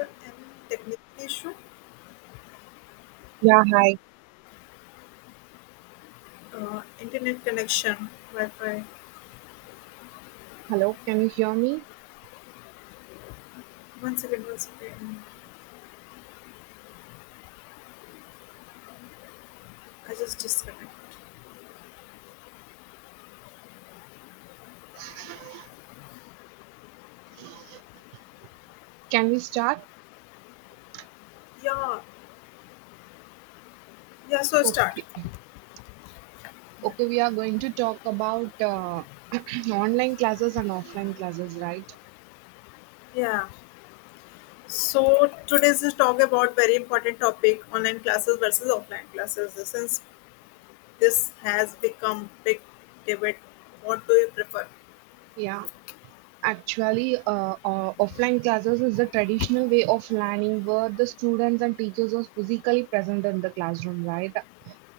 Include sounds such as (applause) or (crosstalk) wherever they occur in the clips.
An technical issue. Yeah, hi. Internet connection, Wi-Fi. Hello, can you hear me? 1 second, 1 second. I just disconnect. Can we start? Yeah, yeah. So start. Okay. Okay, we are going to talk about (clears throat) online classes and offline classes, right? Yeah. So today's is talk about very important topic: online classes versus offline classes. Since this has become big debate, what do you prefer? Yeah. Actually, offline classes is the traditional way of learning where the students and teachers are physically present in the classroom, right?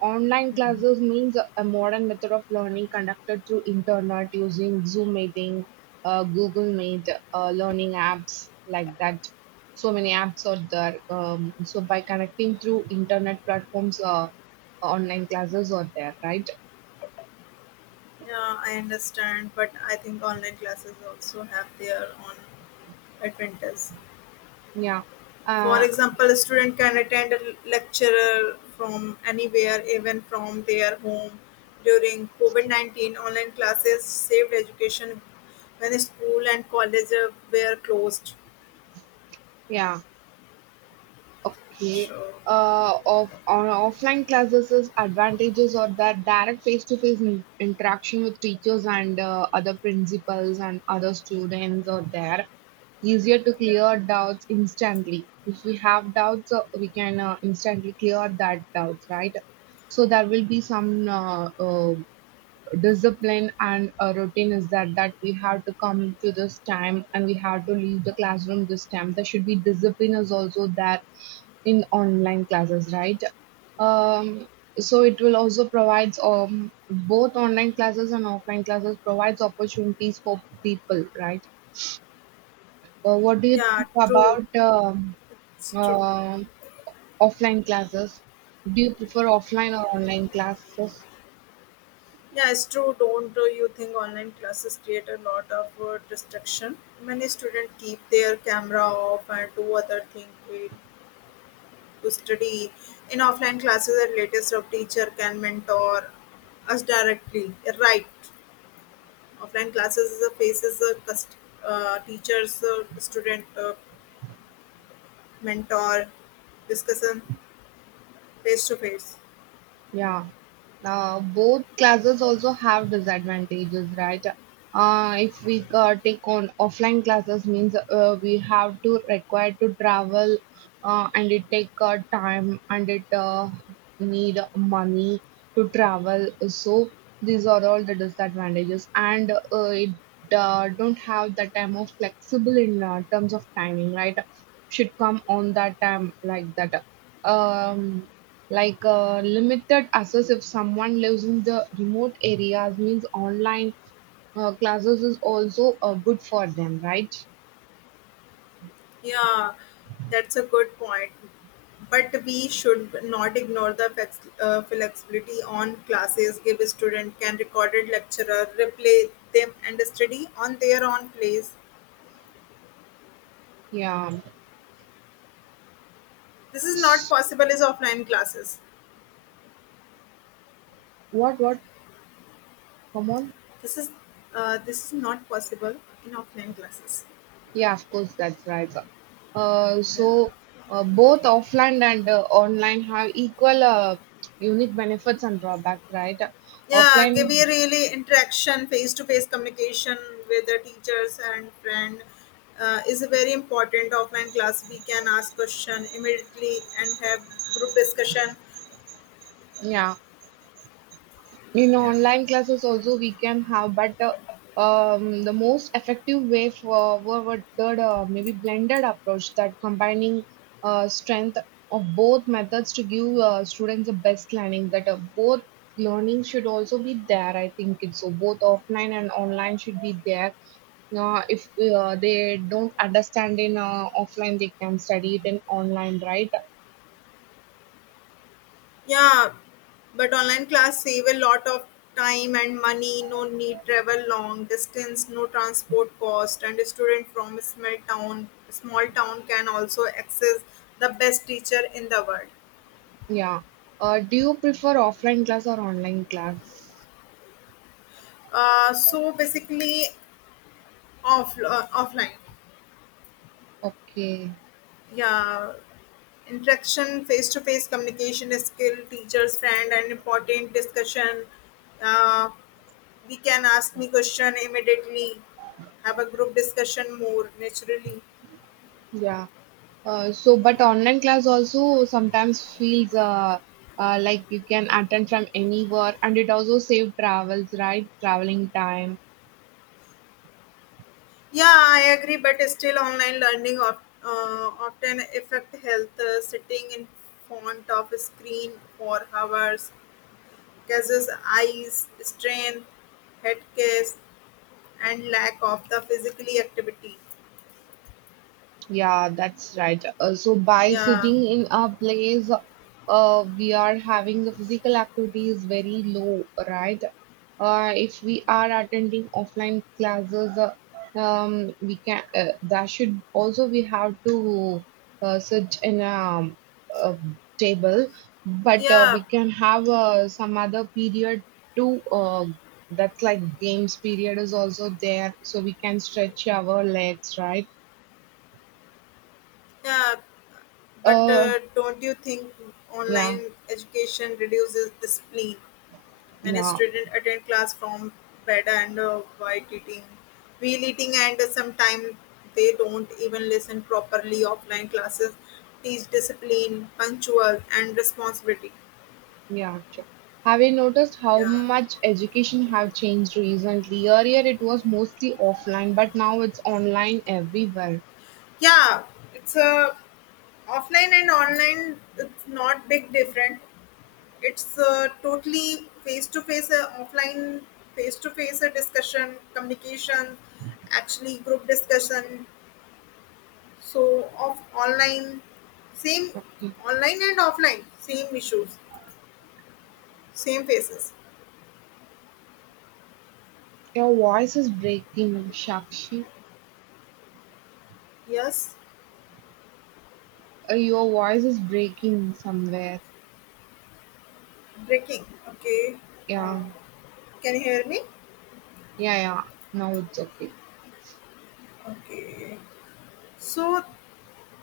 Online classes means a modern method of learning conducted through internet using Zoom meeting, Google Meet, learning apps like that. So many apps are there. So by connecting through internet platforms, online classes are there, right? Yeah, I understand, but I think online classes also have their own advantages. Yeah. For Uh, example, a student can attend a lecture from anywhere, even from their home. During COVID 19, online classes saved education when school and college were closed. yeah. Okay. Sure. Of on offline classes, is advantages are that direct face-to-face interaction with teachers and other principals and other students are there. Easier to Yeah, clear doubts instantly. If we have doubts, we can instantly clear that doubts, right? So there will be some discipline and a routine is that we have to come to this time and we have to leave the classroom this time there should be discipline is also there in online classes, right? Um, so it will also provides both online classes and offline classes provides opportunities for people, right? What do you yeah, think true. about um, It's true. uh, offline classes, do you prefer offline or online classes? Yeah, it's true. Don't you think online classes create a lot of distraction? Many students keep their camera off and do other things to study in offline classes at latest of teacher can mentor us directly, right. Offline classes is a faces a teachers student mentor discussion face to face. Yeah. Both classes also have disadvantages, right? If we take on offline classes, means we have to require to travel, and it take time and it need money to travel. So these are all the disadvantages, and it don't have the time of flexible in terms of timing, right? Should come on that time like that. Um, like limited access if someone lives in the remote areas means online classes is also good for them, right? Yeah, that's a good point, but we should not ignore the flexibility on classes give a student can recorded lecturer replay them and study on their own place. Yeah. This is not possible as offline classes. What? What? Come on. This is this is not possible in offline classes. Yeah, of course, that's right. Uh, Yeah. so both offline and online have equal unique benefits and drawbacks, right? Yeah, give Offline, me really interaction, face to face communication with the teachers and friend is a very important offline class. We can ask question immediately and have group discussion. yeah. In online classes also we can have, but the most effective way for forward the maybe blended approach that combining strength of both methods to give students the best learning, that both learning should also be there. I think it's so, both offline and online should be there. If they don't understand in offline, they can study it in online, right? Yeah, but online class save a lot of time and money. No need travel long distance, no transport cost, and a student from a small town can also access the best teacher in the world. Yeah. Do you prefer offline class or online class? So basically, offline, Okay. yeah, interaction, face to face communication is skill, teachers, friend, and important discussion. Uh, we can ask me question immediately, have a group discussion more naturally. Yeah. But online class also sometimes feels like you can attend from anywhere, and it also save travels, right? Traveling time. Yeah, I agree, but still online learning of, often affect health. Sitting in front of a screen for hours causes eyes strain, head case, and lack of the physically activity. Yeah, that's right. So by yeah sitting in a place, we are having the physical activity is very low, right? If we are attending offline classes, we can that should also we have to sit in a table, but yeah we can have some other period too. That's like games period is also there, so we can stretch our legs, right? yeah but Uh, don't you think yeah, online education reduces discipline when a yeah, student attend class from bed and while eating, while eating, and sometimes they don't even listen properly. Offline classes teach discipline, punctual, and responsibility. yeah. Sure. Have you noticed how yeah much education have changed recently? Earlier it was mostly offline, but now it's online everywhere. yeah it's a offline and online, it's not big different. It's totally face to face, offline, face to face discussion, communication, actually group discussion. So of online, same online and offline, same issues, same faces. Your voice is breaking, Shakshi. Yes, Your voice is breaking somewhere. breaking. Okay, uh, Yeah, can you hear me? Yeah. Now it's okay. Okay, so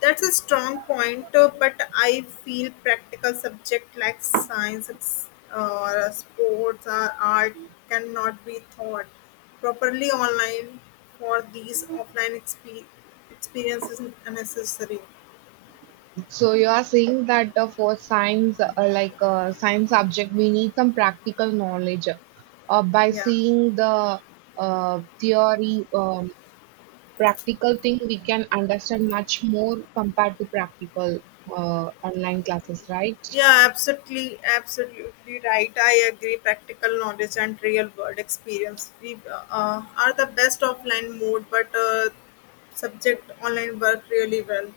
that's a strong point, but I feel practical subject like science ex- or sports or art cannot be taught properly online for these offline experiences is unnecessary. So you are saying that for science, like science subject, we need some practical knowledge. By Yeah. seeing the theory, practical thing we can understand much more compared to practical online classes, right? Yeah, absolutely, absolutely right. I agree. Practical knowledge and real world experience we, are the best offline mode, but subject online work really well.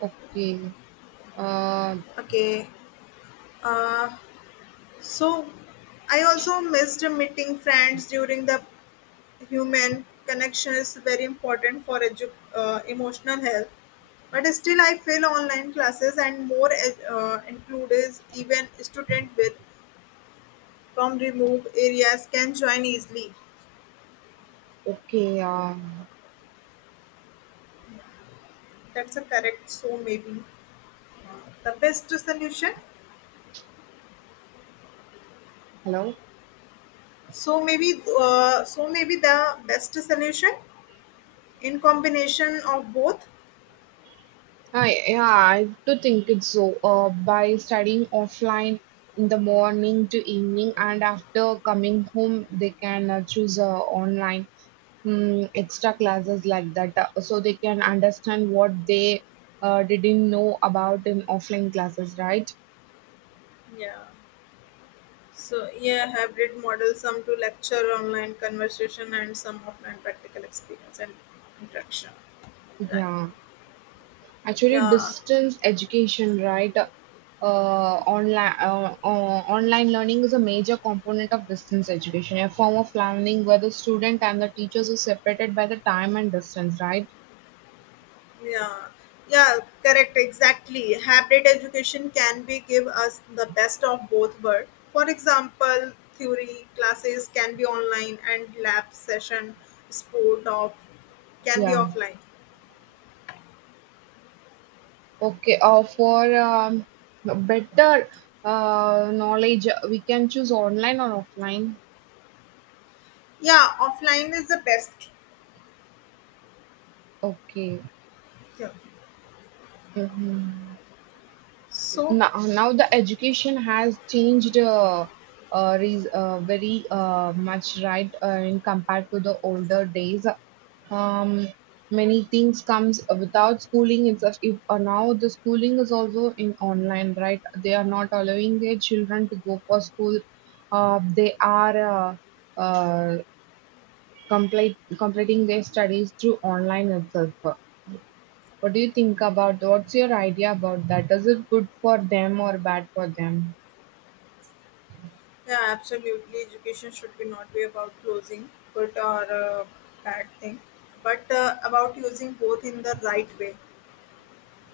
Okay. Uh, Okay. Uh, So I also missed meeting friends during the human connection is very important for emotional health. But still, I feel online classes and more includes even student with from remote areas can join easily. okay. That's a correct. So maybe the best solution. Hello. So maybe the best solution in combination of both. Yeah, I do think it's so. By studying offline in the morning to evening, and after coming home, they can choose online, mm, extra classes like that, so they can understand what they didn't know about in offline classes, right? Yeah. So yeah, hybrid model, some to lecture, online conversation, and some offline practical experience and interaction. Right. Yeah. Actually, Yeah. distance education, right? Uh, online learning is a major component of distance education, a form of learning where the student and the teachers are separated by the time and distance, right? Yeah. Yeah. Correct. Exactly. Hybrid education can be give us the best of both worlds. For example, theory classes can be online and lab session sport of can be Yeah. offline. Okay. For better knowledge, we can choose online or offline. Yeah, offline is the best. Okay. Yeah. Mhm. So Now the education has changed very much, right, in compared to the older days. um, many things comes without schooling itself. If now the schooling is also in online, right, they are not allowing their children to go for school. Uh, they are uh, uh, complete completing their studies through online itself. What do you think about, what's your idea about that? Is it good for them or bad for them? yeah, absolutely. Education should be not be about closing good or bad thing, but about using both in the right way.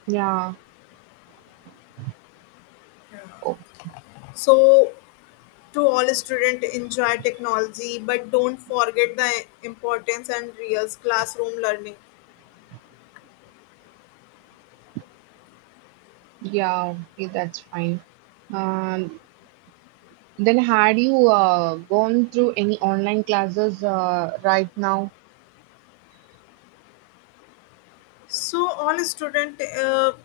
Yeah. Yeah. Oh, So, to all students, enjoy technology, but don't forget the importance and real classroom learning. yeah. Okay, that's fine. Um, then had you gone through any online classes right now? So, all student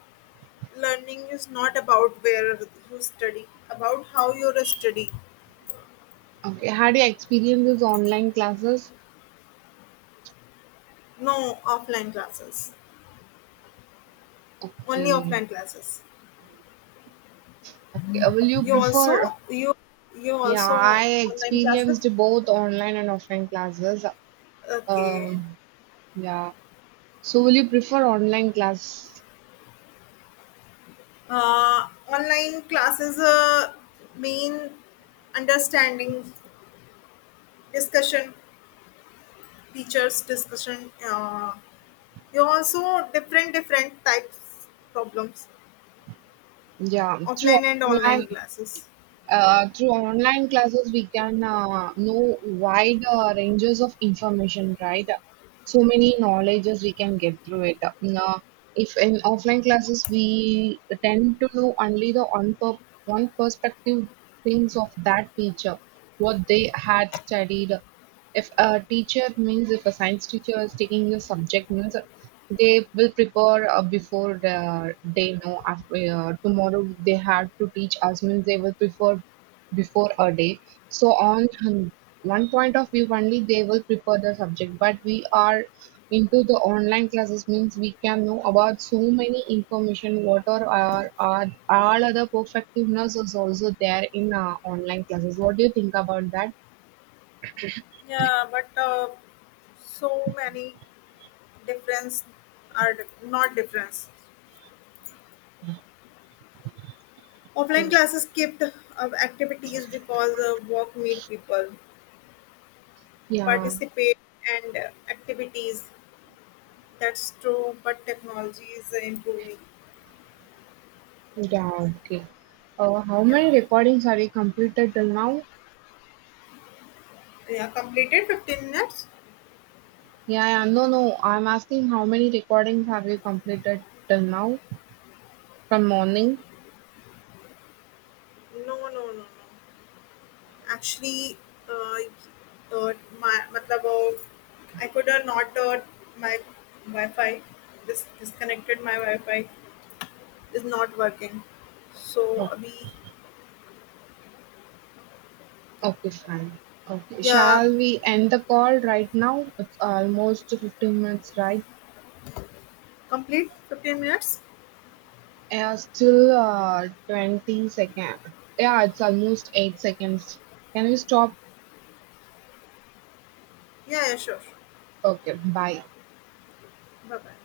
learning is not about where you study, about how you study. Okay. Had you experienced these online classes? No offline classes, only Okay. offline classes. Okay. Will you You prefer? also you you Yeah, also I online classes. experienced both online and offline classes. Okay. Um, yeah. So will you prefer online class? Online classes mean understanding, discussion, teachers discussion. You also different types problems, Yeah. Through offline and online online. classes. Through online classes, we can know wide ranges of information, right? So many knowledges we can get through it. Now, if in offline classes we tend to know only the one perspective things of that teacher, what they had studied. If a teacher means if a science teacher is taking the subject means they will prepare before the day. No, after tomorrow they have to teach us means they will prepare before a day. So one point of view only they will prepare the subject, but we are into the online classes means we can know about so many information. What are all other perfectiveness is also there in online classes? What do you think about that? Yeah, but so many difference are not difference. Offline classes kept activities because work meet people Yeah. participate and activities. That's true, but technology is improving. Yeah, okay. How Yeah. many recordings have you completed till now? Yeah, completed 15 minutes? Yeah, yeah, no, no. I'm asking how many recordings have you completed till now from morning? No, no, no, no. Actually, uh, uh, my, matlab, I could not, my Wi-Fi, this disconnected my Wi-Fi is not working. So, Oh, abhi, okay, fine. Okay, yeah, shall we end the call right now? It's almost 15 minutes, right? complete 15 minutes? Yeah, still 20 seconds. Yeah, it's almost 8 seconds. Can we stop? Yeah, Sure. Sure. Okay, bye. Bye-bye.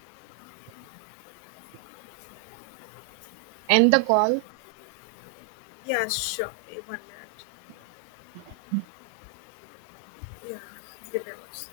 End the call. Yeah, sure. Eh, 1 minute. Yeah, give it a watch.